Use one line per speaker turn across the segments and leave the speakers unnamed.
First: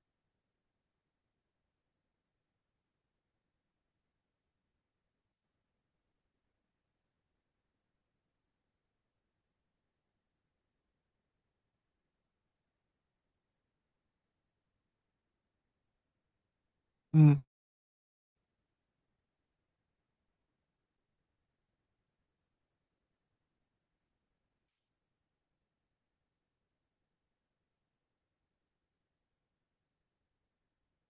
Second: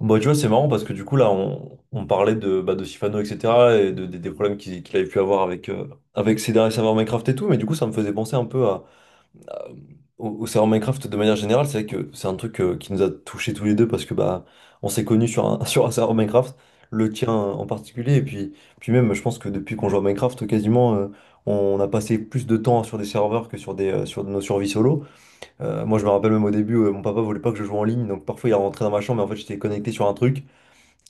Bah, tu vois, c'est marrant parce que du coup, là, on parlait de, bah, de Sifano, etc. et de, des problèmes qu'il avait pu avoir avec, avec ses derniers serveurs Minecraft et tout. Mais du coup, ça me faisait penser un peu à- au serveur Minecraft de manière générale. C'est vrai que c'est un truc qui nous a touchés tous les deux parce que bah, on s'est connus sur un, sur un serveur Minecraft, le tien
Mmh.
en particulier. Et puis, même, je pense que depuis qu'on joue à Minecraft, quasiment, on a passé plus de temps sur des serveurs que sur nos survies solo. Moi, je me rappelle même au début, mon papa voulait pas que je joue en ligne. Donc parfois, il rentrait dans ma chambre, mais en fait, j'étais connecté sur un truc.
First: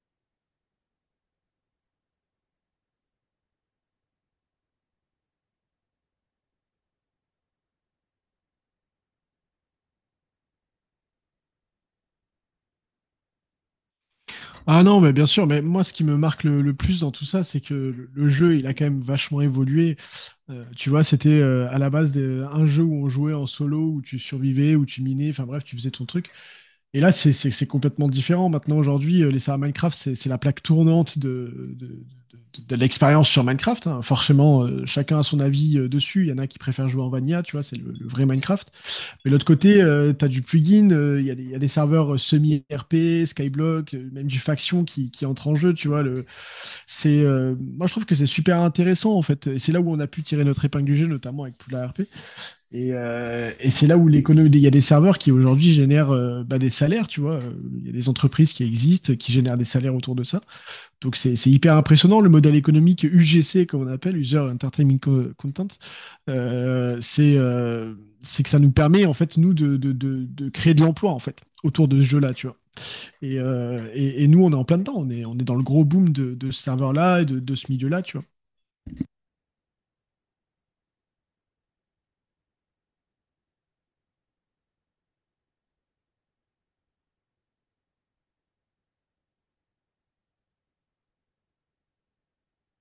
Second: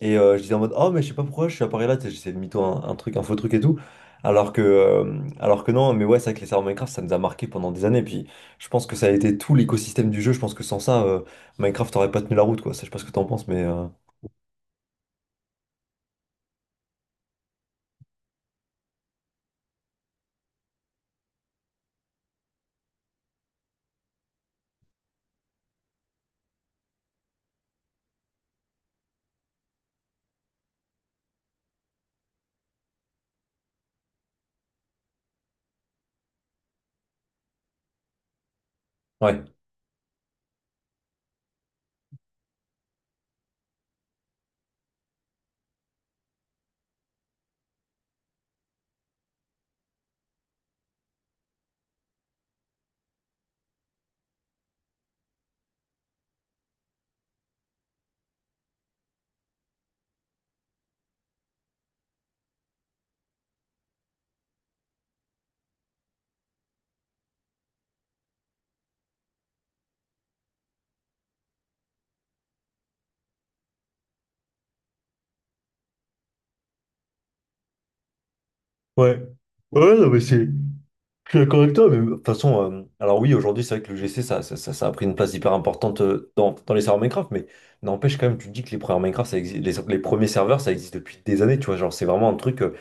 Et je disais en mode, oh, mais je sais pas pourquoi je suis à Paris là, tu sais, j'essayais de mytho un truc, un faux truc et tout. Alors que non, mais ouais, c'est vrai que les serveurs Minecraft, ça nous a marqué pendant des années. Puis je pense que ça a été tout l'écosystème du jeu. Je pense que sans ça, Minecraft aurait pas tenu la route, quoi. Ça, je sais pas ce que t'en penses, mais
Ah non, mais bien sûr, mais moi ce qui me marque le plus dans tout ça, c'est que le jeu, il a quand même vachement évolué. Tu vois, c'était à la base un jeu où on jouait en solo, où tu survivais, où tu minais, enfin bref, tu faisais ton truc. Et là, c'est complètement différent. Maintenant, aujourd'hui, les serveurs Minecraft, c'est la plaque tournante de l'expérience sur Minecraft, hein. Forcément, chacun a son avis dessus. Il y en a qui préfèrent jouer en Vanilla, tu vois, c'est le vrai Minecraft. Mais de
ouais.
l'autre côté, tu as du plugin, il y a des serveurs semi-RP, Skyblock, même du faction qui entre en jeu, tu vois. Moi, je trouve que c'est super intéressant, en fait. Et c'est là où on a pu tirer notre épingle du jeu, notamment avec Poudlard RP. Et c'est là où l'économie, il y a des serveurs qui aujourd'hui génèrent bah, des salaires, tu vois. Il y a des entreprises qui existent, qui génèrent des salaires autour de ça. Donc c'est hyper impressionnant. Le modèle économique UGC, comme on appelle, Content, euh, c'est euh, c'est que ça nous permet, en fait, nous, de créer de l'emploi, en fait, autour de ce jeu-là, tu vois. Et nous, on est en plein dedans. On est dans le gros boom de ce serveur-là et de ce milieu-là, tu vois.
Ouais, je suis d'accord avec toi, mais de toute façon, alors oui, aujourd'hui, c'est vrai que le GC, ça a pris une place hyper importante dans les serveurs Minecraft, mais n'empêche quand même, tu te dis que les premiers Minecraft, ça existe, les premiers serveurs, ça existe depuis des années, tu vois, genre, c'est vraiment un truc,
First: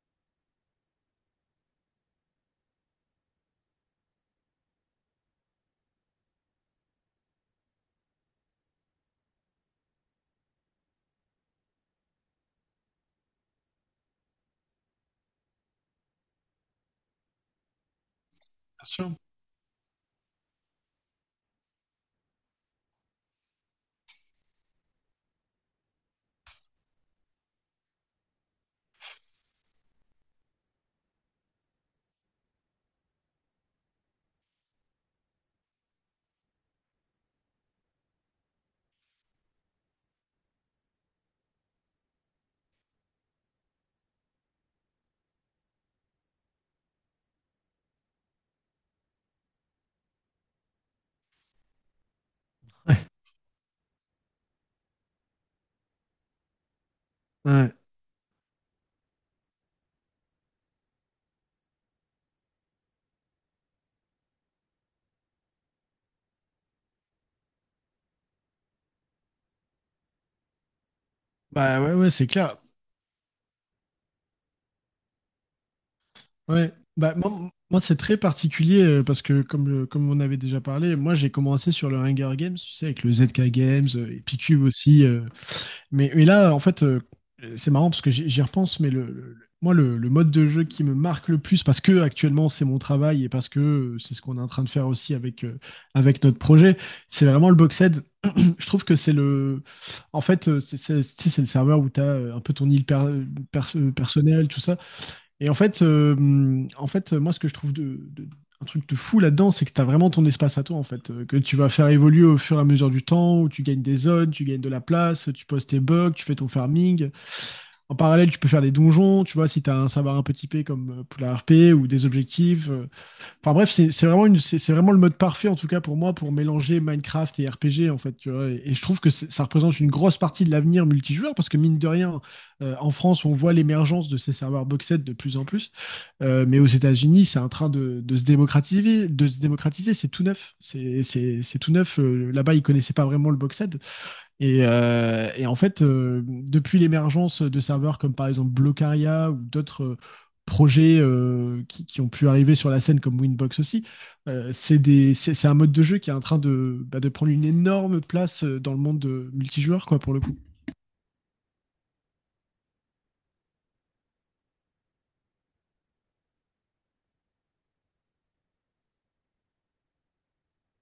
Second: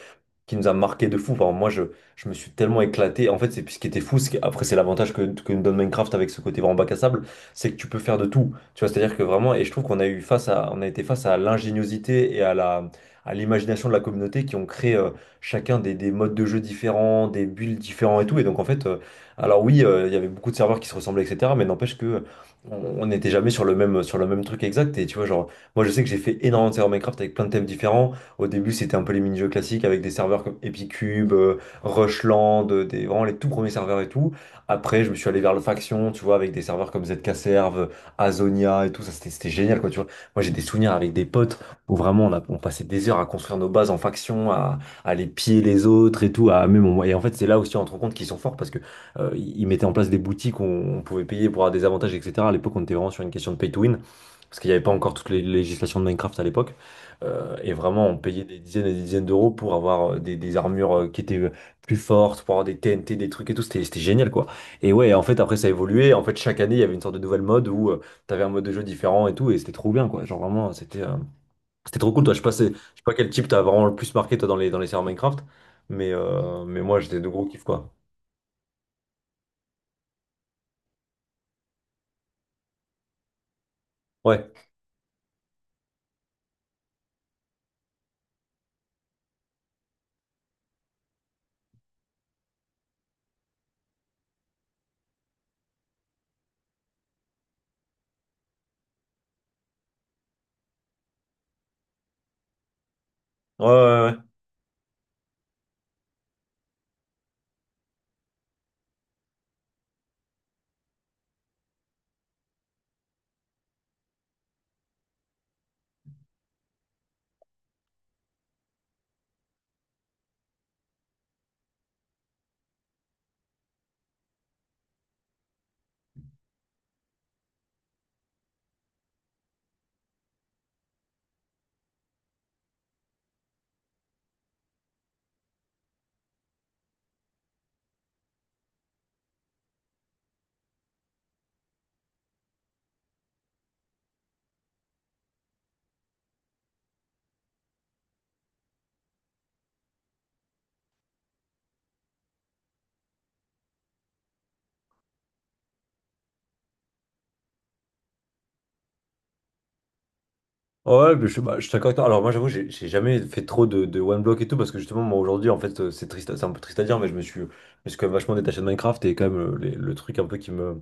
qui nous a marqué de fou. Enfin, moi, je me suis tellement éclaté. En fait, c'est ce qui était fou. Après, c'est l'avantage que nous donne Minecraft avec ce côté vraiment bac à sable, c'est que tu peux faire de tout. Tu vois, c'est-à-dire que vraiment, et je trouve qu'on a eu face à, on a été face à l'ingéniosité et à l'imagination de la communauté qui ont créé chacun des modes de jeu différents, des builds différents et tout. Et donc, en fait,
Bien sûr.
alors oui, il y avait beaucoup de serveurs qui se ressemblaient, etc. Mais n'empêche que on n'était jamais sur sur le même truc exact. Et tu vois, genre, moi, je sais que j'ai fait énormément de serveurs Minecraft avec plein de thèmes différents. Au début, c'était un peu les mini-jeux classiques avec des serveurs comme Epicube, Rushland, vraiment les tout premiers serveurs et tout. Après, je me suis allé vers le faction, tu vois, avec des serveurs comme ZK Serve, Azonia et tout. Ça, c'était génial, quoi, tu vois. Moi, j'ai des souvenirs avec des potes où vraiment on passait des heures à construire nos bases en faction, à les piller les autres et tout. Et en fait, c'est là aussi on se rend compte qu'ils sont forts parce que ils mettaient en place des boutiques où on pouvait payer pour avoir des avantages, etc. À l'époque, on était
Ouais.
vraiment sur une question de pay to win, parce qu'il n'y avait pas encore toutes les législations de Minecraft à l'époque. Euh, et
Ouais.
vraiment, on payait des dizaines et des dizaines d'euros pour avoir des armures qui étaient plus fortes, pour avoir des TNT, des trucs et tout. C'était génial, quoi. Et ouais, en fait, après, ça a évolué. En fait, chaque année, il y avait une sorte de nouvelle mode où t'avais un mode de jeu différent et tout. Et c'était trop bien, quoi. Genre, vraiment, c'était euh,
Bah ouais,
c'était
ouais,
trop cool.
c'est
Toi, je sais pas,
clair.
je sais pas quel type t'as vraiment le plus marqué, toi, dans les serveurs Minecraft. Mais, euh,
Ouais.
mais moi,
Bah,
j'étais de gros kiff,
moi,
quoi.
c'est très particulier parce que, comme, comme on avait déjà parlé, moi, j'ai commencé sur le Hunger Games, tu sais, avec le ZK Games, et
Ouais.
Picube aussi. Mais là, en fait, c'est marrant parce que j'y repense, mais le mode de jeu qui me marque le plus, parce que actuellement, c'est mon travail et parce que c'est ce qu'on est en train de faire aussi avec, avec notre projet, c'est vraiment le Boxed. Je trouve que c'est le. En fait, tu sais, c'est le serveur où tu as un peu ton
Ouais, ouais, ouais.
personnelle, tout ça. Et en fait, moi, ce que je trouve un truc de fou là-dedans, c'est que tu as vraiment ton espace à toi, en fait, que tu vas faire évoluer au fur et à mesure du temps, où tu gagnes des zones, tu gagnes de la place, tu poses tes bugs, tu fais ton farming. En parallèle, tu peux faire des donjons, tu vois, si tu as un savoir un peu typé comme pour la RP ou des objectifs. Enfin bref, c'est vraiment, c'est vraiment le mode parfait, en tout cas pour moi, pour mélanger Minecraft et RPG, en fait. Tu vois. Et je trouve que ça représente une grosse partie de l'avenir multijoueur, parce que mine de rien, en France, on voit l'émergence de ces serveurs boxed de plus en plus. Mais aux États-Unis, c'est en train de se démocratiser. De se démocratiser, c'est tout neuf. C'est tout neuf. Là-bas, ils connaissaient pas vraiment le boxed. Et en fait, depuis l'émergence de serveurs comme par exemple Blocaria ou d'autres projets qui ont pu arriver sur la scène comme Winbox aussi, c'est un mode de jeu qui est en train de, bah, de prendre une énorme place dans le monde de multijoueur, quoi, pour le coup.
Ouais, ouais, mais bah, je suis d'accord avec toi. Alors moi j'avoue, j'ai jamais fait trop de, one block et tout, parce que justement moi aujourd'hui en fait c'est triste, c'est un peu triste à dire, mais je me suis quand même vachement détaché de Minecraft et quand même le truc un peu qui me,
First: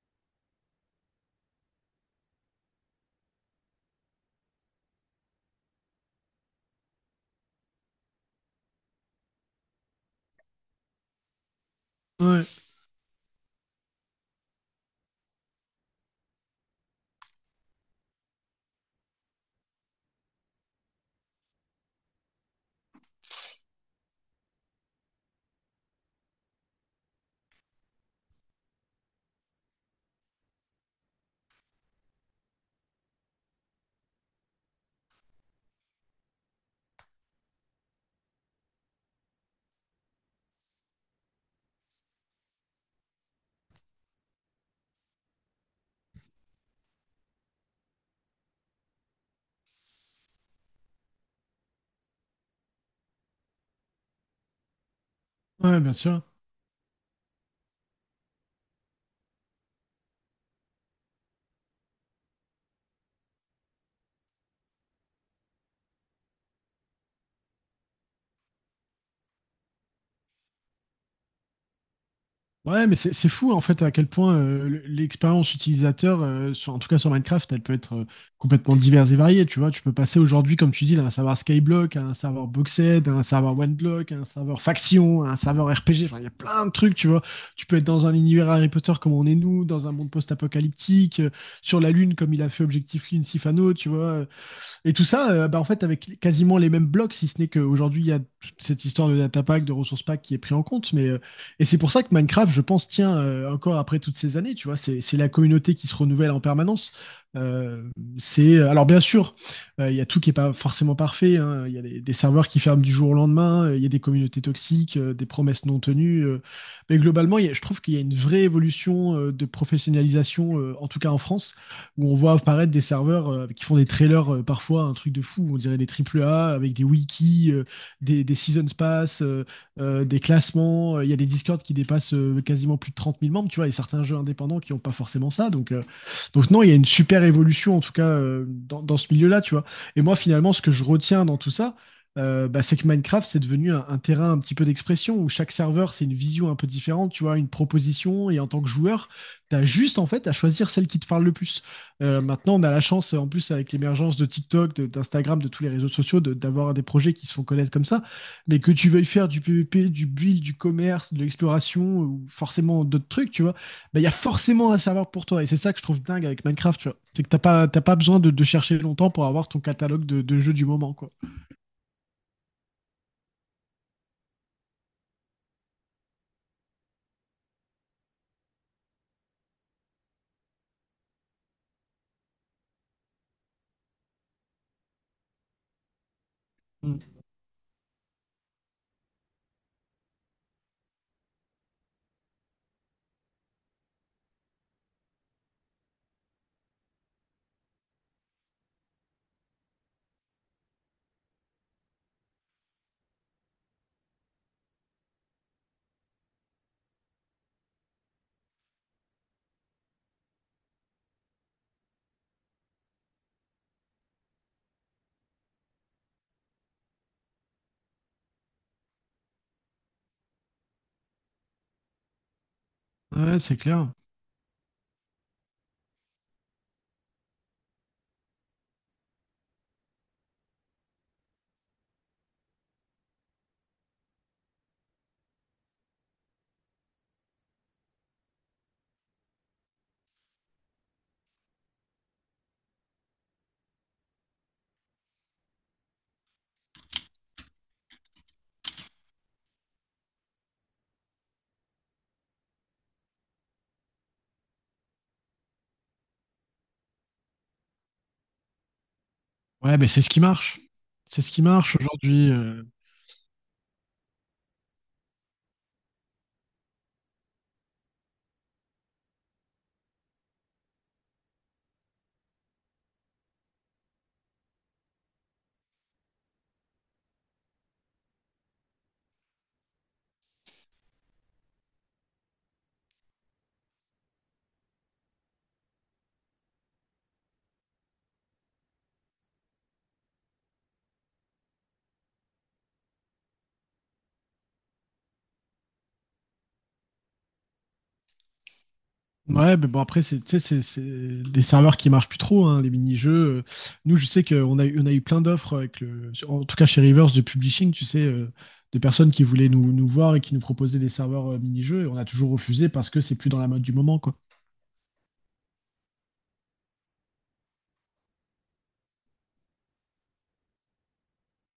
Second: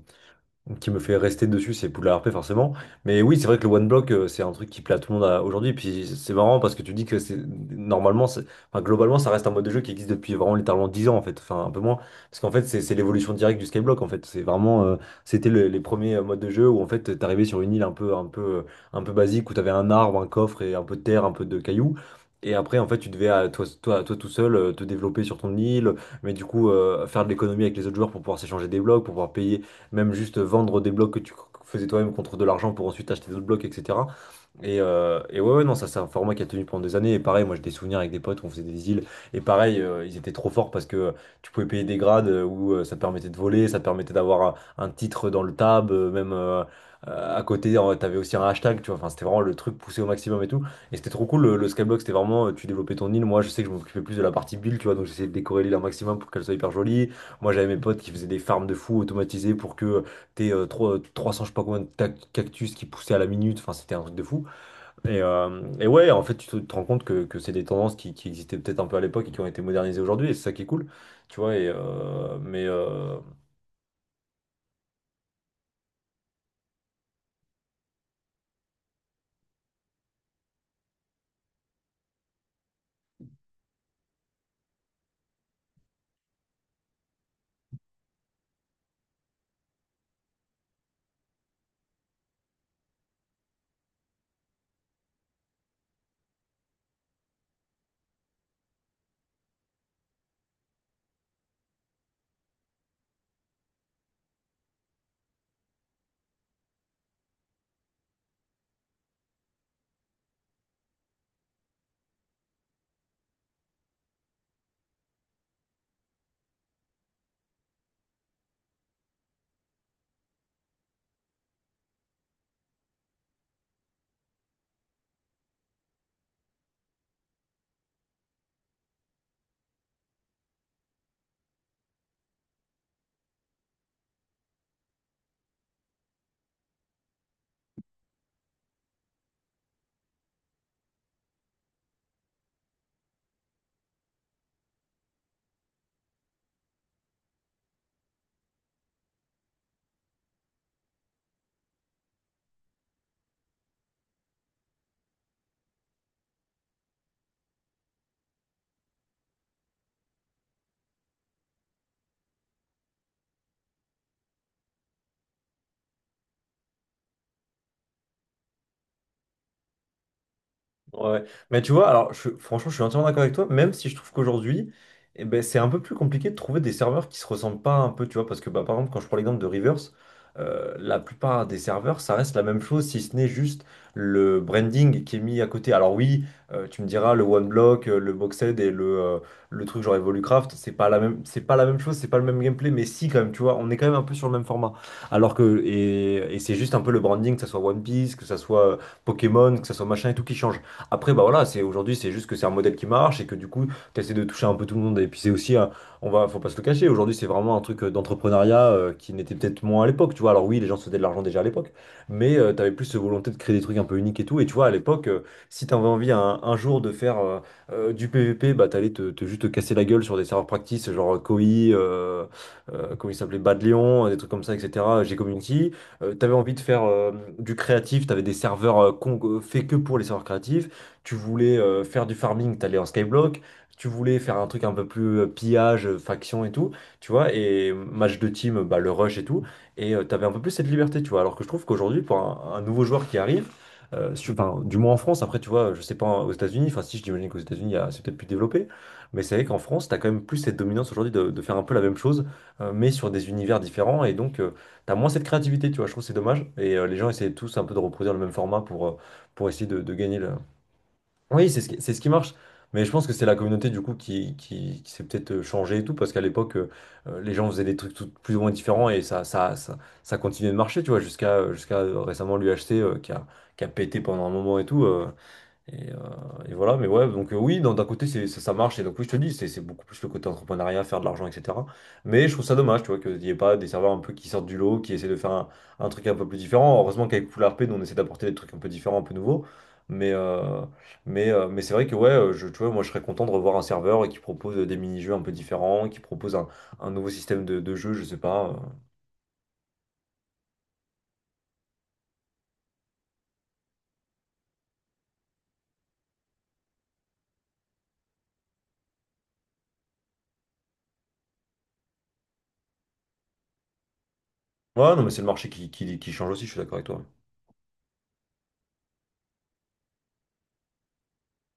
qui me fait rester dessus, c'est Poudlard RP forcément. Mais oui, c'est vrai que le one block, c'est un truc qui plaît à tout le monde aujourd'hui. Et puis c'est marrant parce que tu dis que c'est normalement, enfin, globalement, ça reste un mode de jeu qui existe depuis vraiment littéralement 10 ans en fait, enfin un peu moins. Parce
Ouais,
qu'en fait, c'est l'évolution directe du Skyblock en fait. C'est vraiment, les premiers modes de jeu où en fait, t'arrivais sur une île un peu basique où t'avais un arbre, un coffre et un peu de terre, un peu de cailloux. Et après, en fait, tu devais, toi tout seul, te développer sur ton île, mais du coup, faire de l'économie avec les autres joueurs pour pouvoir s'échanger des blocs, pour pouvoir payer même juste vendre des blocs que tu faisais toi-même contre de l'argent pour ensuite acheter d'autres blocs, etc. Et ouais, ouais, non, ça c'est un format qui a tenu pendant des années. Et pareil, moi j'ai des souvenirs avec des potes où on faisait des îles. Et pareil, ils étaient trop forts parce que tu pouvais payer des grades où ça te permettait de voler, ça te permettait d'avoir un titre dans le tab, même à côté, t'avais aussi un hashtag, tu vois. Enfin, c'était vraiment le truc poussé au maximum et tout. Et c'était trop cool, le skyblock, c'était vraiment, tu développais ton île. Moi, je sais que je m'occupais plus de la partie build, tu vois, donc j'essayais de décorer l'île un
ouais, bien
maximum
sûr.
pour qu'elle soit hyper jolie. Moi, j'avais mes potes qui faisaient des farms de fous automatisées pour que t'aies 300 je sais pas combien cactus qui poussaient à la minute. Enfin, c'était un truc de fou. Et ouais, en fait, tu te rends compte que c'est des tendances qui existaient peut-être un peu à l'époque et qui ont été modernisées aujourd'hui. Et c'est ça qui est cool, tu vois. Et, mais,
Ouais, mais c'est c'est fou en fait à quel point l'expérience utilisateur, en tout cas sur Minecraft, elle peut être complètement diverse et variée. Tu vois, tu peux passer aujourd'hui, comme tu dis, d'un serveur Skyblock à un serveur Boxed, à un serveur OneBlock, à un serveur Faction, à un serveur RPG. Enfin, il y a plein de trucs, tu vois. Tu peux être dans un univers Harry Potter comme on est nous, dans un monde post-apocalyptique, sur la Lune comme il a fait Objectif Lune Sifano, tu vois. Et tout ça, bah, en fait, avec quasiment les mêmes blocs, si ce n'est qu'aujourd'hui, il y a cette histoire de data pack, de ressources pack qui est pris en compte. Mais, et c'est pour ça que Minecraft, je pense, tient encore après toutes ces années, tu vois, c'est la communauté qui se renouvelle en permanence. Euh, c'est Alors bien sûr, il y a tout qui est pas forcément parfait, hein. Il y a des serveurs qui ferment du jour au lendemain. Il y a des communautés toxiques, des promesses non tenues. Mais globalement, je trouve qu'il y a une vraie évolution de professionnalisation, en tout cas en France, où on voit apparaître des serveurs qui font des trailers parfois un truc de fou, on dirait des triple A avec des wikis, des seasons pass, des classements. Il y a des Discord qui dépassent quasiment plus de 30 000 membres, tu vois, et certains jeux indépendants qui n'ont pas forcément ça. Donc non, il y a une super évolution en tout cas dans ce milieu-là, tu vois. Et moi, finalement, ce que je retiens dans tout ça, bah, c'est que Minecraft, c'est devenu un terrain un petit peu d'expression où chaque serveur, c'est une vision un peu différente, tu vois, une proposition. Et en tant que joueur, t'as juste en fait à choisir celle qui te parle le plus. Maintenant, on a la chance, en plus, avec l'émergence de TikTok, d'Instagram, de tous les réseaux sociaux, d'avoir des projets qui se font connaître comme ça. Mais que tu veuilles faire du PVP, du build, du commerce, de l'exploration, ou forcément d'autres trucs, tu vois, bah, il y a forcément un serveur pour toi. Et c'est ça que je trouve dingue avec Minecraft, tu vois. C'est que t'as pas besoin de chercher longtemps pour avoir ton catalogue de jeux du moment,
ouais.
quoi.
Ouais. Mais tu vois, alors franchement, je suis entièrement d'accord avec toi, même si je trouve qu'aujourd'hui, eh ben, c'est un peu plus compliqué de trouver des serveurs qui se ressemblent pas un peu, tu vois, parce que bah, par exemple, quand je prends l'exemple de Reverse, la plupart des serveurs, ça reste la même chose, si ce n'est juste le branding qui est mis à côté. Alors oui, tu me
Mm.
diras, le OneBlock, le Boxed et le truc genre Evolucraft, c'est pas la même chose, c'est pas le même gameplay, mais si quand même, tu vois, on est quand même un peu sur le même format. Alors que, et c'est juste un peu le branding, que ça soit One Piece, que ça soit Pokémon, que ça soit machin et tout qui change. Après, bah voilà, c'est aujourd'hui, c'est juste que c'est un modèle qui marche et que du coup, tu essaies de toucher un peu tout le monde. Et puis c'est aussi, faut pas se le cacher, aujourd'hui, c'est vraiment un truc d'entrepreneuriat qui n'était peut-être moins à l'époque, tu vois. Alors oui, les gens se faisaient de l'argent déjà à l'époque, mais tu avais plus cette volonté de créer des trucs un peu uniques et tout. Et tu vois, à l'époque, si tu avais envie un jour de faire du PVP, bah t'allais te juste te casser la gueule sur des serveurs practice, genre Koi, euh, comment il s'appelait,
Ouais, c'est
Bad
clair.
Lion, des trucs comme ça, etc. G-Community. T'avais envie de faire du créatif, t'avais des serveurs faits que pour les serveurs créatifs. Tu voulais faire du farming, t'allais en skyblock. Tu voulais faire un truc un peu plus pillage, faction et tout, tu vois, et match de team, bah, le rush et tout. Et tu t'avais un peu plus cette liberté, tu vois. Alors que je trouve qu'aujourd'hui, pour un nouveau joueur qui arrive, enfin, du moins en France, après, tu vois, je sais pas aux États-Unis, enfin, si j'imagine qu'aux États-Unis, c'est peut-être plus développé, mais c'est vrai qu'en France, t'as quand même plus cette dominance aujourd'hui de faire un peu la même chose, mais sur des univers différents, et donc, t'as moins cette créativité, tu vois, je trouve que c'est dommage, et les gens essaient tous un peu de reproduire le même format pour essayer
Ouais,
de,
mais
de
c'est ce
gagner
qui
le,
marche. C'est ce qui
oui, c'est ce
marche
qui, c'est ce qui
aujourd'hui.
marche. Mais je pense que c'est la communauté du coup qui s'est peut-être changée et tout, parce qu'à l'époque, les gens faisaient des trucs plus ou moins différents et ça continuait de marcher, tu vois, jusqu'à jusqu'à récemment l'UHC qui a pété pendant un moment et tout. Et, euh, et voilà, mais ouais, donc oui, d'un côté, ça marche, et donc oui, je te dis, c'est beaucoup plus le côté entrepreneuriat, faire de l'argent, etc. Mais je trouve ça dommage, tu vois, qu'il n'y ait pas des serveurs un peu qui sortent du lot, qui essaient de faire un truc un peu plus différent. Heureusement qu'avec Poulard P, nous, on essaie d'apporter des trucs un peu différents, un peu nouveaux. Mais, euh, mais c'est vrai que, ouais, tu vois, moi, je serais content de revoir un serveur qui propose des mini-jeux un peu différents, qui propose un nouveau système de jeu, je sais pas.
Ouais, mais bon, après, c'est, tu sais, c'est des serveurs qui marchent plus trop, hein, les mini-jeux. Euh, Nous, je sais qu'on on a eu plein d'offres avec le, en tout cas chez Rivers de publishing, tu sais, de personnes qui voulaient nous voir et qui nous proposaient des serveurs mini-jeux, et on a toujours refusé parce que c'est plus dans la mode du moment, quoi.
Ouais, non, mais c'est le marché qui change aussi, je suis d'accord avec toi.